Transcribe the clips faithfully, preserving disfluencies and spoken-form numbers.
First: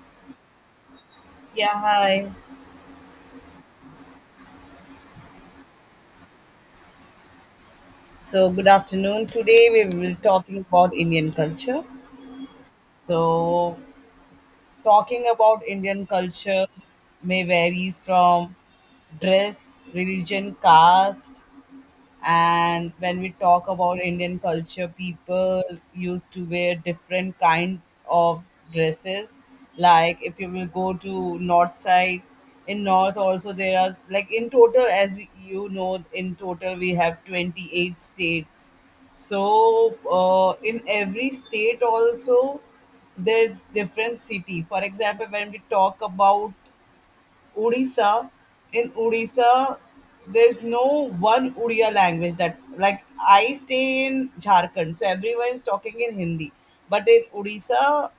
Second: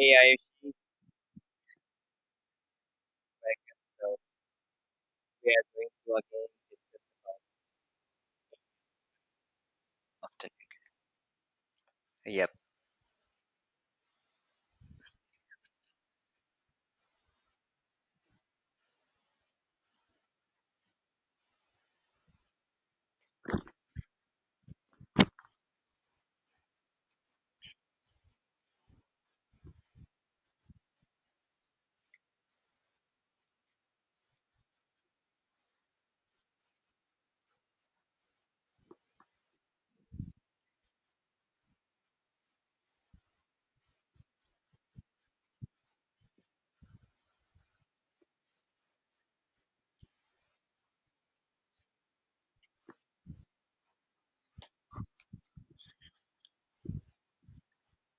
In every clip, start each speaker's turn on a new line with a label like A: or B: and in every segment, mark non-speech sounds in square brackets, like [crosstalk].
A: A I
B: Yeah, hi.
A: show we are going to again
B: So, good afternoon. Today we will be
A: discuss
B: talking
A: after.
B: about Indian culture.
A: Yep.
B: So, Talking about Indian culture may varies from dress, religion, caste, and when we talk about indian culture people used to wear different kind of dresses. Like if you will go to north side, in north also there are, like in total, as you know, in total we have twenty-eight states, so uh, in every state also there's different city. For example, when we talk about Odisha. In Odisha, there's no one Odia language, that like I stay in Jharkhand, so everyone is talking in Hindi. But in Odisha,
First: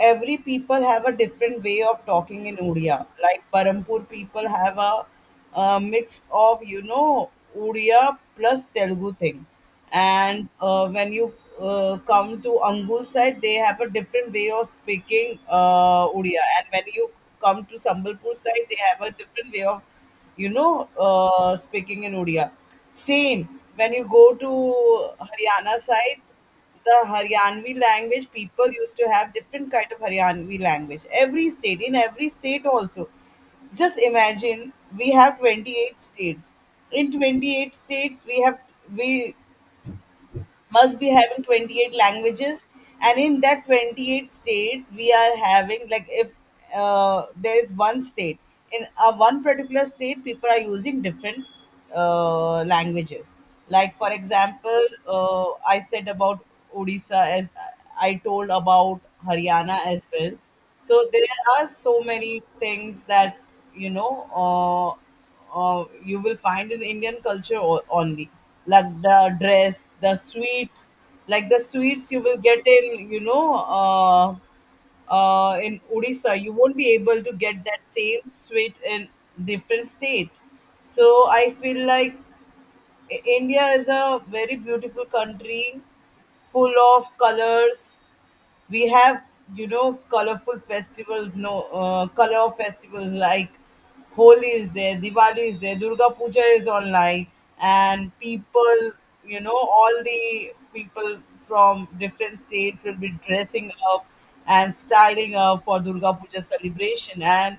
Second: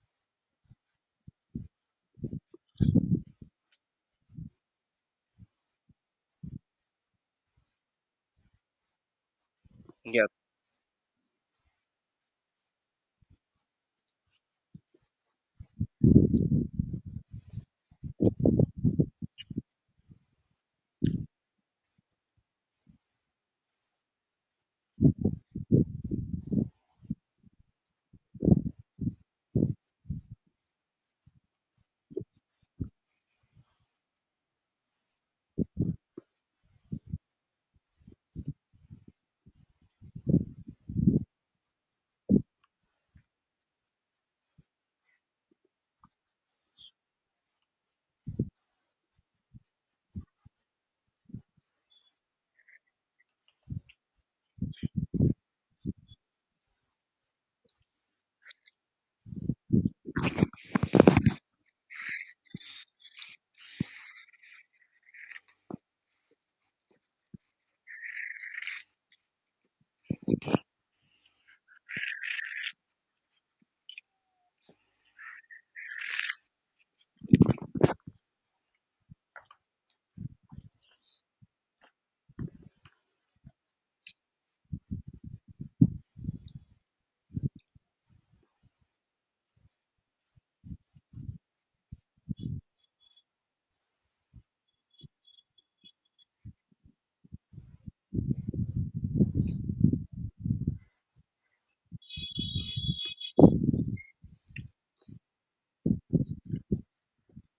B: every people have a different way of talking in Odia. Like Parampur people have a uh mix of, you know, Odia plus Telugu thing,
A: Yep.
B: and uh, when you uh, come to Angul side, they have a different way of speaking uh, Odia, and when you come to Sambalpur side, they have a different way of, you know, uh, speaking in Odia. Same when you go to Haryana side, the Haryanvi language, people used to have different kind of Haryanvi language. Every state, in every state also. Just imagine we have twenty-eight states. In twenty-eight states, we have we must be having twenty-eight languages, and in that twenty-eight states we are having, like if uh, there is one state, in a one particular state people are using different uh, languages. Like for example uh, I said about odisha, as I told about haryana as well. So there are so many things that, you know. Uh, uh, you will find in Indian culture o- only. Like the dress, the sweets, like the sweets you will get in, you know, uh, uh, in Odisha. You won't be able to get that same sweet in different state. So I feel like I- India is a very beautiful country, full of colors. We have, you know, colorful festivals, no uh, color festivals like holi is there, diwali is there, durga puja is online, and people, you know, all the people from different states will be dressing up and styling up for durga puja celebration. And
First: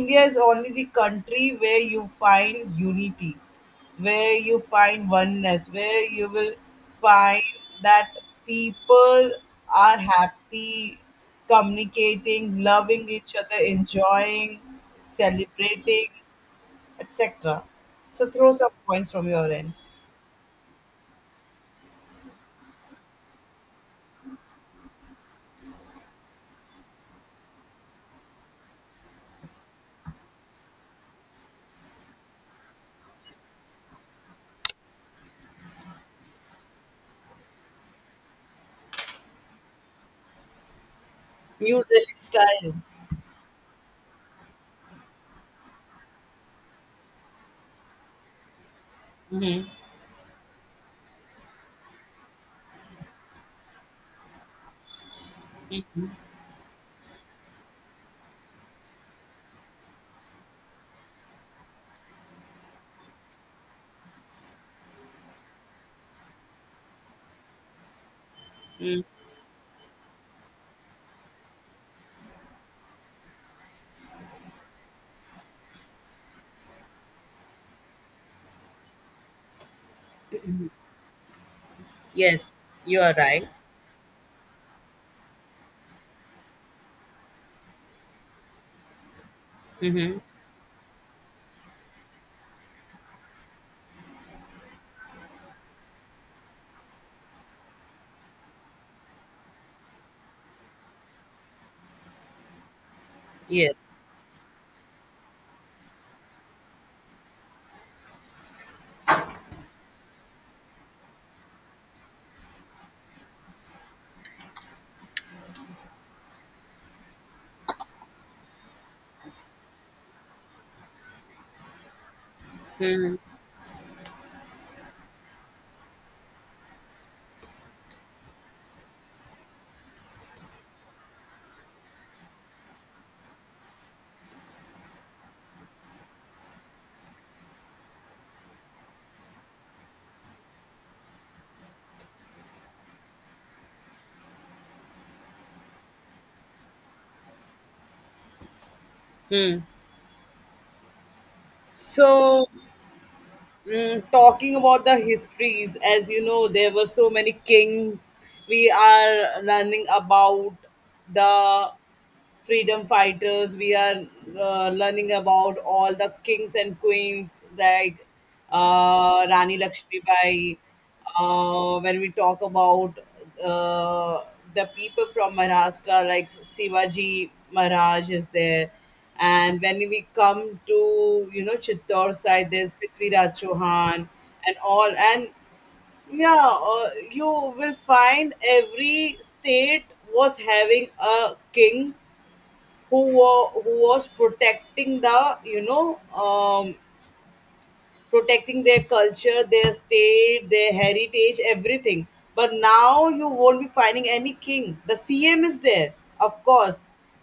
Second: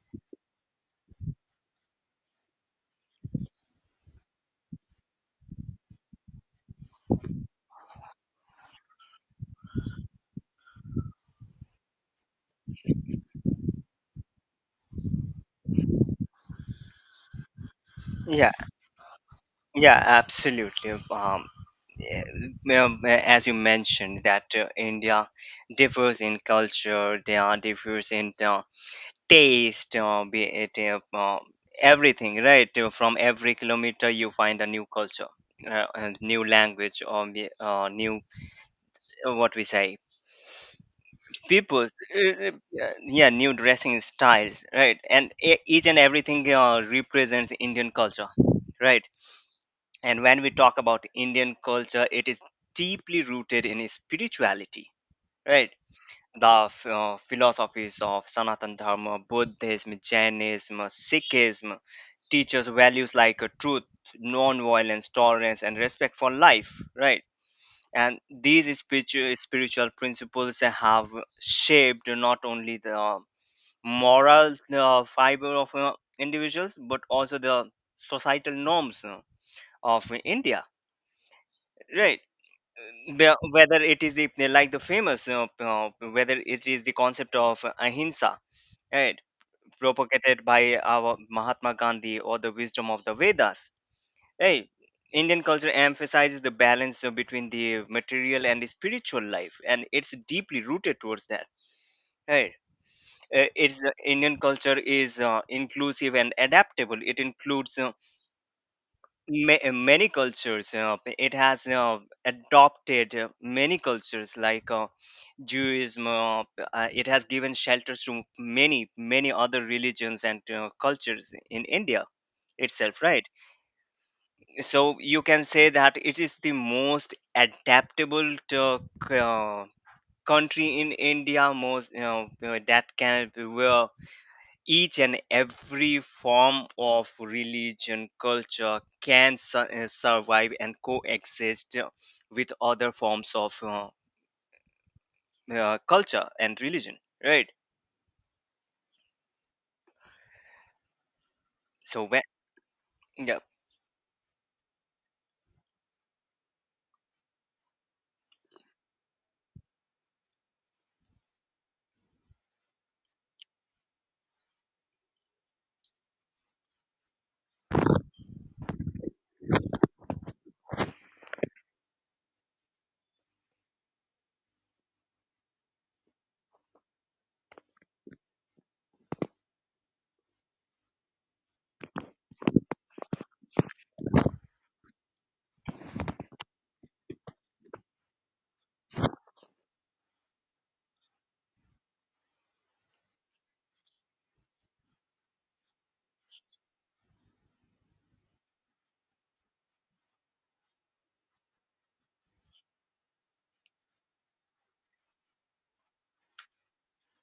B: india is only the country where you find unity, where you find oneness, where you will find that people are happy, communicating, loving each other, enjoying, celebrating, et cetera. So throw
A: Yeah.
B: some points from your end.
A: Yeah. Absolutely. Um. eh, well, eh, as you mentioned, that uh, India differs in culture. They are differs in uh, taste. Uh, be it uh, uh, everything, right? Uh, From every kilometer, you find a new culture, uh, and new language, or be- uh, new uh, what we say
B: New
A: people
B: dressing
A: uh, uh,
B: style.
A: yeah, new dressing styles, right. And e- each and everything uh, represents Indian culture, right.
B: Mm-hmm.
A: And when we talk about Indian culture, it is deeply rooted in spirituality, right. The f- uh, philosophies of Sanatan Dharma, Buddhism, Jainism, Sikhism teaches values like uh, truth, non-violence, tolerance and respect for life, right. And these spiritual spiritual principles have shaped not only the moral uh, fiber of uh, individuals, but also the societal norms uh, of India, right.
B: Yes, you are
A: The-
B: right.
A: whether it is the, like, the famous uh, uh, whether it is the concept of ahimsa, right, propagated by our Mahatma Gandhi or the wisdom of the Vedas. Hey, Indian culture emphasizes the balance uh, between the material and the spiritual life, and it's deeply rooted towards that. Right? Uh,
B: Yes.
A: It's uh, Indian culture is uh, inclusive and adaptable. It includes uh, ma- uh, many cultures. Uh, it has uh, adopted uh, many cultures like uh, Judaism. Uh, uh, it has given shelters to many, many other religions and uh, cultures in India itself. Right? So you can say that it is the most adaptable to, uh, country in India, most you know uh, that can, where each and every form of religion culture can su- uh, survive and coexist uh, with other forms of uh, uh, culture and religion, right.
B: Hmm.
A: so when
B: So,
A: Yeah,
B: mm, talking about the histories, as you know there were so many kings. We are learning about the freedom fighters, we are uh, learning about all the kings and queens, like uh, rani lakshmibai. Uh, when we talk about, uh, the people from maharashtra, like sivaji maharaj is there, and when we come to, you know, chittor side, there's prithviraj chauhan and all. And yeah, uh, you will find every state was having a king who were, who was protecting the, you know, um, protecting their culture, their state, their heritage, everything. But now you won't be finding any king. The C M is there, of course.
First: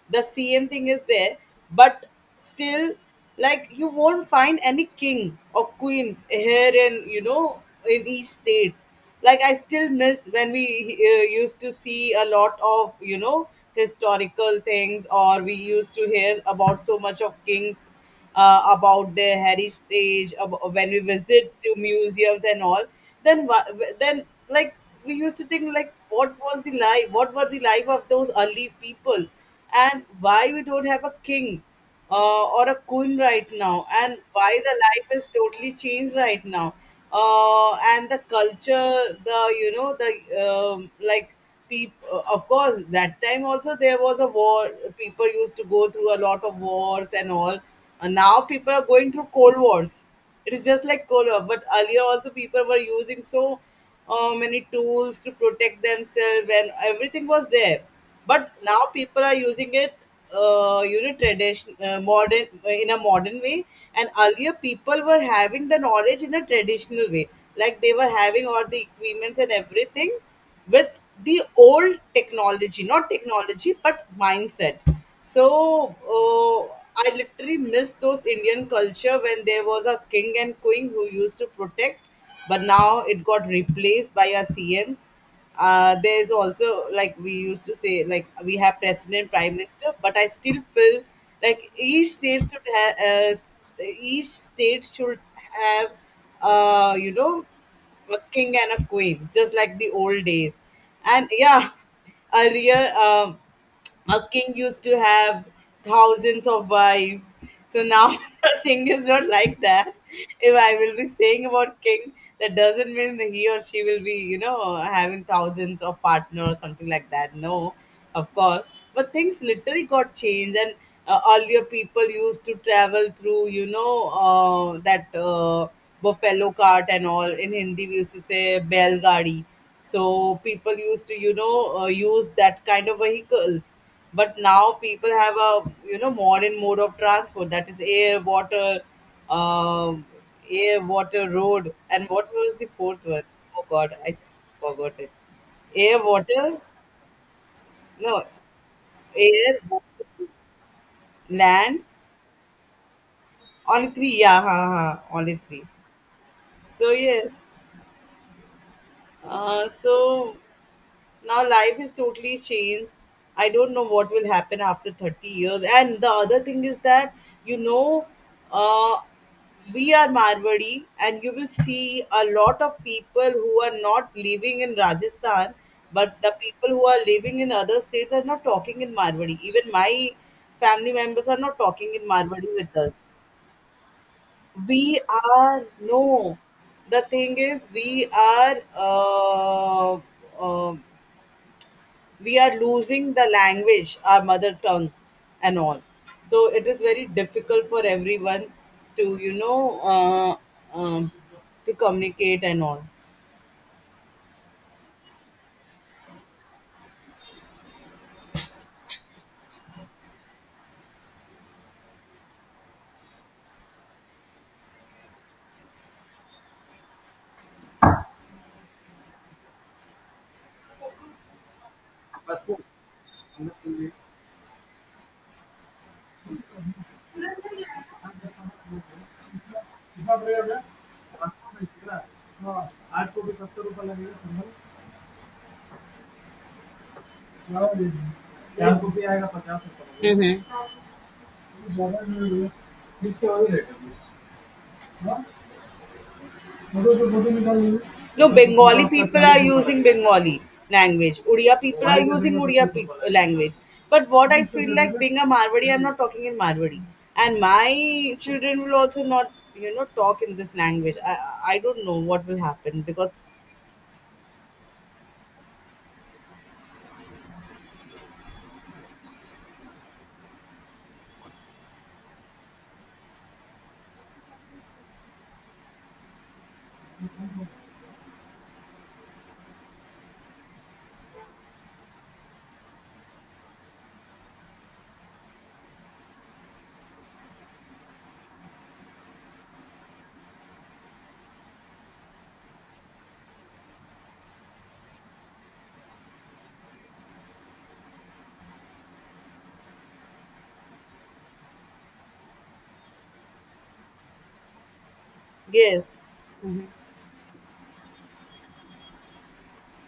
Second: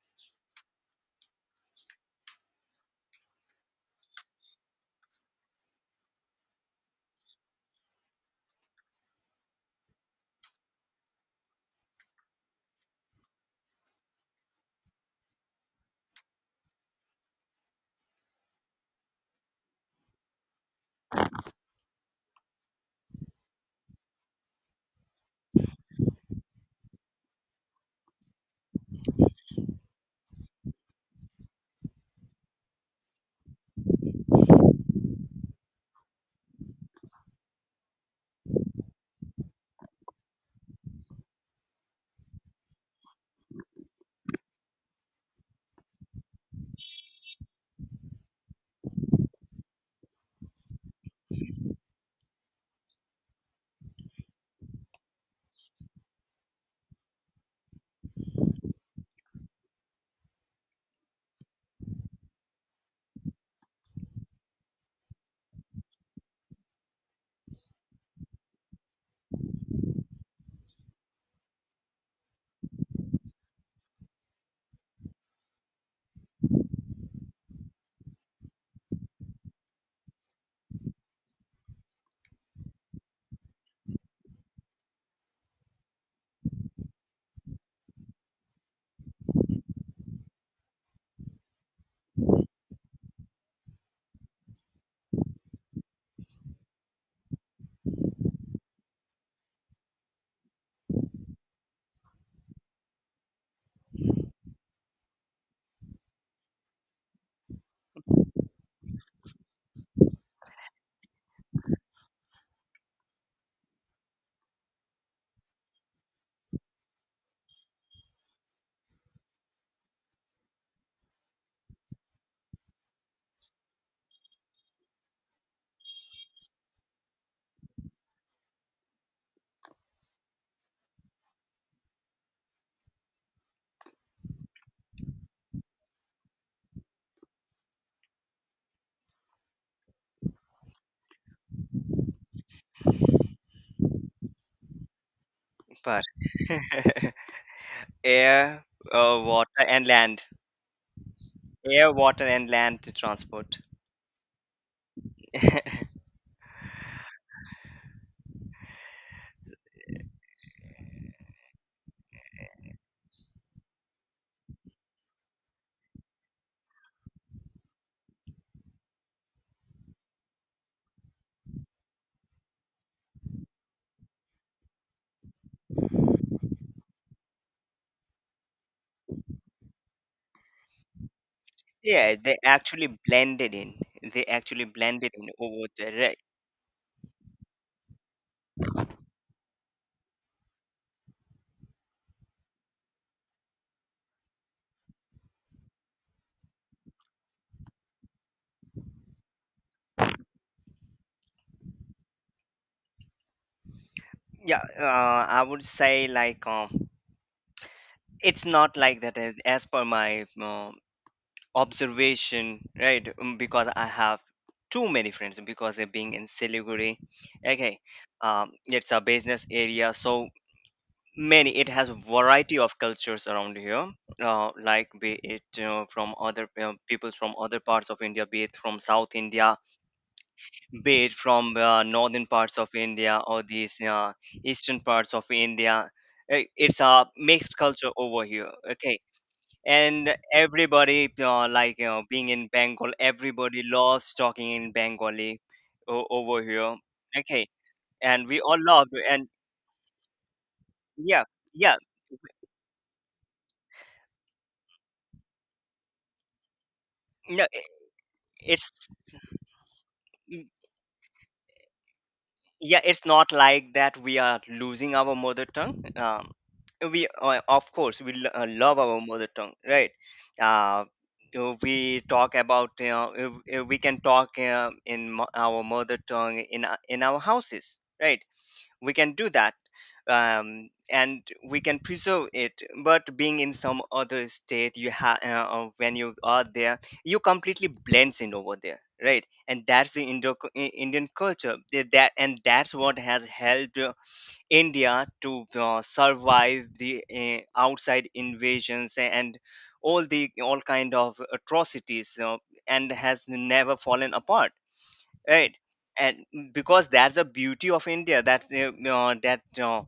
B: The C M thing is there, but still, like you won't find any king or queens here in, you know, in each state. Like I still miss when we uh, used to see a lot of, you know, historical things, or we used to hear about so much of kings, uh, about their heritage about, when we visit to museums and all, then wha- then like we used to think like what was the life, what were the life of those early people, and why we don't have a king uh, or a queen right now, and why the life is totally changed right now, uh, and the culture, the, you know, the um, like people, of course that time also there was a war, people used to go through a lot of wars and all. And now people are going through cold wars. It is just like cold war. But earlier also people were using so uh, many tools to protect themselves and everything was there. But now people are using it, uh, you know, tradition, uh, modern in a modern way. And earlier people were having the knowledge in a traditional way, like they were having all the equipments and everything with the old technology, not technology, but mindset. So uh, I literally miss those Indian culture when there was a king and queen who used to protect, but now it got replaced by our C Ms. Uh, there's also like we used to say like we have president, prime minister, but I still feel like each state should have uh, s- each state should have uh, you know, a king and a queen, just like the old days. And yeah, earlier. Um, a king used to have thousands of wives. So now [laughs] the thing is not like that. If I will be saying about king, that doesn't mean that he or she will be, you know, having thousands of partners or something like that. No, of course. But things literally got changed, and uh, earlier people used to travel through, you know, uh, that uh, buffalo cart and all. In Hindi, we used to say bell gadi. So people used to, you know, uh, use that kind of vehicles. But now people have a, you know, modern mode of transport, that is air, water, um, air, water, road. And what was the fourth one? Oh God, I just forgot it. Air,
A: but
B: water,
A: [laughs]
B: no,
A: air uh,
B: air,
A: water
B: water,
A: and land
B: land.
A: air, water and land transport.
B: Only three, yeah, ha, ha, only three. So yes, uh, so now life is totally changed. I don't know what will happen after thirty years. And the other thing is that, you know, uh, we are Marwari, and you will see a lot of people who are not living in Rajasthan, but the people who are living in other states are not talking in Marwari. Even my family members are not talking in
A: Yeah, they
B: Marwari with
A: actually
B: us.
A: blended in. They actually
B: We
A: blended in
B: are,
A: over there. Right.
B: no, the thing is, we are. Uh, uh, we are losing the language, our mother tongue, and all. So it is very difficult for everyone to, you know, uh, um, to communicate and all.
A: Yeah, uh, I would say, like, um, it's not like that, as, as per my um observation, right? um, Because I have too many friends because they're being in Siliguri. Okay. Um, it's a business area, so many. It has a variety of cultures around here, uh, like, be it uh, from other uh, peoples from other parts of India, be it from South India, be it from uh, northern parts of India, or these uh, eastern parts of India. i- It's a mixed culture over here, okay? And
B: Mm-hmm.
A: everybody, uh, like, you know, being in Bengal, everybody loves talking in Bengali o- over here, okay? And
B: No,
A: we all
B: Bengali
A: love it.
B: people
A: And
B: are using Bengali language.
A: yeah,
B: Odia
A: yeah,
B: people are using Odia pe- language. But what I feel like being a Marwadi, I'm not talking in Marwadi. And
A: no,
B: my children
A: it's
B: will also not, you know, talk in this language. I, I don't know what will
A: yeah
B: happen
A: it's
B: because,
A: not like that we are losing our mother tongue. um, we uh, Of course we lo- uh, love our mother tongue, right. uh, uh, we talk about you know uh, uh, We can talk uh, in mo- our mother tongue in our- in our houses, right. We can do that. Um, and we can preserve it, but being in some other state, you have uh, uh, when you are there, you completely blends in over there, right. And that's the Indo- I- indian culture. Th- that and that's what has helped uh, India to uh, survive the uh, outside invasions and all the all kind of atrocities, uh, and has never fallen apart, right.
B: yes.
A: And because that's the beauty of India, that's uh, uh, that uh,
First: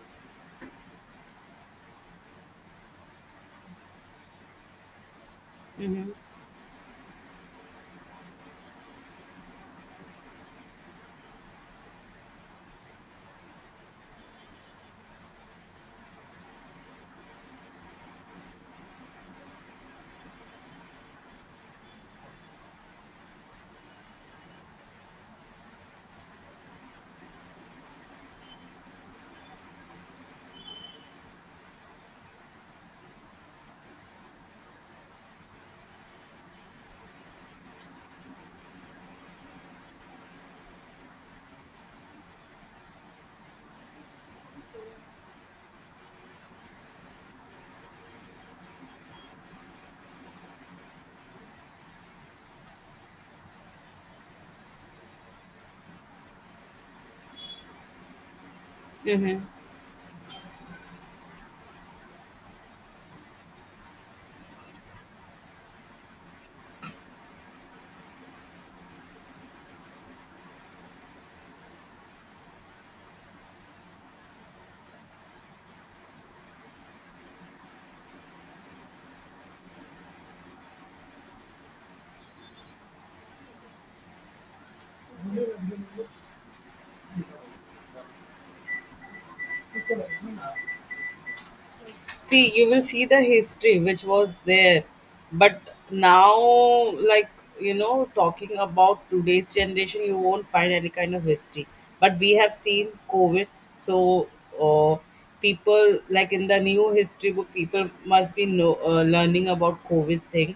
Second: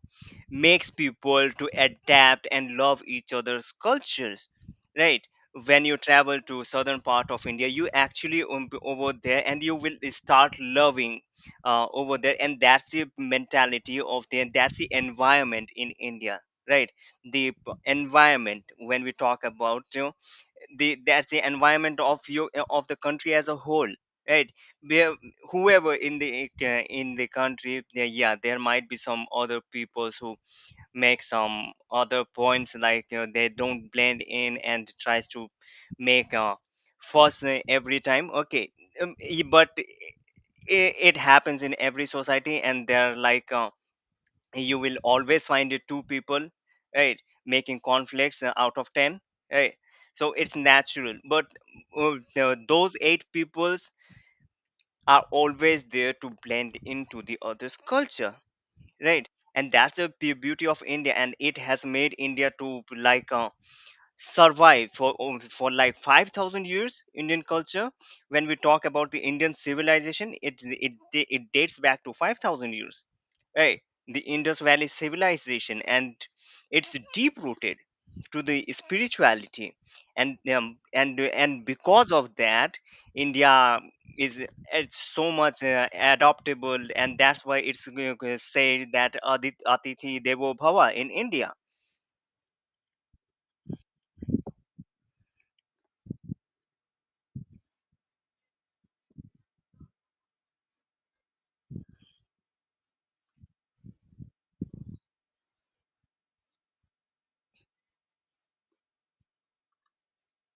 A: makes people to adapt and love each other's cultures, right. When you
B: Mm-hmm.
A: travel to southern part of India, you actually um, b- over there, and you will start loving uh, over there. And that's the mentality of the that's the environment in India, right. The p- environment when we talk about you the that's the environment of you eh, of the country as a whole, right. Where whoever in the uh, in the country, there, yeah, there might be some other peoples who make some other points, like, you know, they don't blend in and tries to make a fuss uh, every time, okay. Um, e- but it, it happens in every society, and they're like, uh, you will always find it two people, right, making conflicts uh, out of ten, right. So it's natural, but uh, the- those eight peoples are always there to blend into the other's culture, right.
B: Mm-hmm.
A: And that's the be- beauty of India, and it has made India to, like, uh, survive for um, for like five thousand years. Indian culture, when we talk about the Indian civilization, it it it dates back to five thousand years, right. The Indus Valley civilization, and it's deep rooted to the spirituality. And um, and and because of that, india is it's so much uh, adoptable. And that's why it's uh, say that Adit- atithi devo bhava in India.
B: See, you will see the history which was there, but now, like, you know, talking about today's generation, you won't find any kind of history, but we have seen covid. So uh, people, like in the new history book people must be know, uh, learning about covid thing,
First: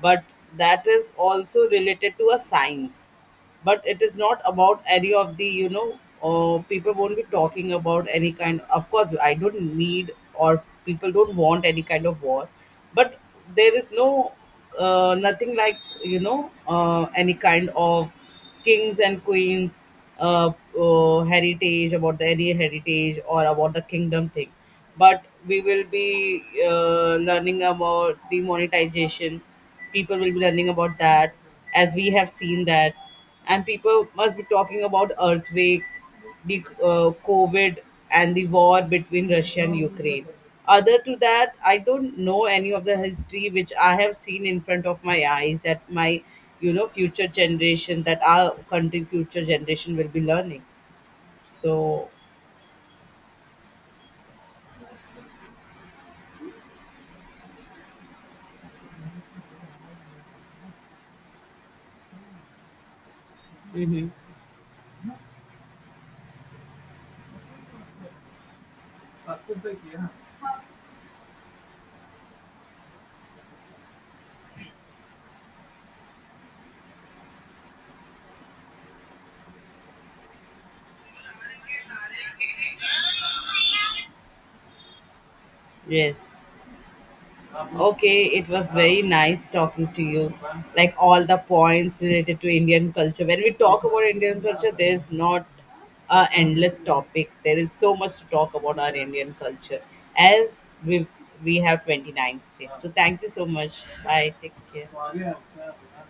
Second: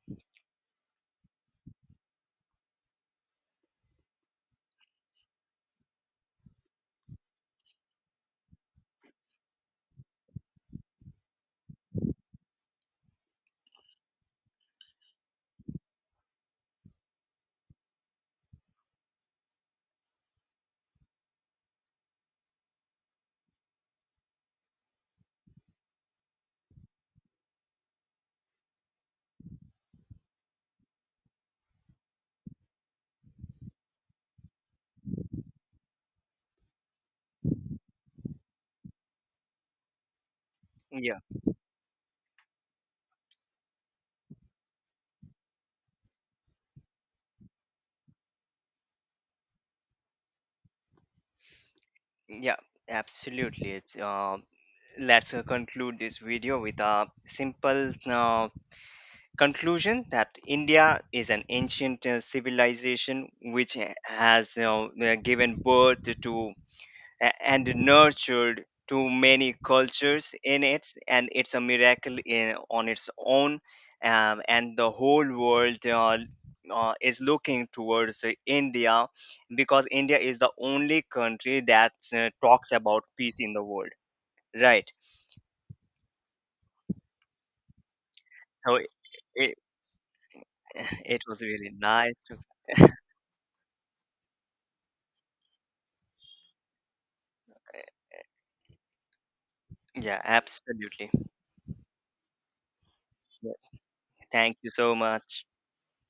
B: but that is also related to a science, but it is not about any of the, you know, uh, people won't be talking about any kind of course. I don't need or people don't want any kind of war, but there is no uh, nothing like, you know, uh, any kind of kings and queens, uh, uh, heritage about the, any heritage or about the kingdom thing. But we will be uh, learning about demonetization, people will be learning about that, as we have seen that. And people must be talking about earthquakes, the uh, COVID, and the war between Russia and Ukraine. Other to
A: Yeah.
B: that, I don't know any of the history which I have seen in front of my eyes that my, you know, future generation, that our country future generation will be learning. So,
A: Yeah, absolutely. It's, Uh, let's uh, conclude this video with a simple uh, conclusion, that India is an ancient uh, civilization which uh,
B: mhm,
A: has you uh, given birth to a- and nurtured to many cultures in it, and it's a miracle in, on its own. Um, and the whole world uh, uh, is looking towards uh, India, because India is the only country that uh, talks about peace in the world, right.
B: yes. Okay, it was
A: So it,
B: very nice
A: it,
B: talking to you.
A: [sighs]
B: Like
A: [laughs] it
B: all the
A: was really
B: points
A: nice to.
B: related to Indian culture. When we talk about Indian culture, there's not a endless topic. There is so much to talk about our Indian culture,
A: Yeah,
B: as we
A: absolutely.
B: we have twenty-nine states. So thank you so
A: Yeah,
B: much. Bye.
A: thank
B: Take
A: you so much.
B: care.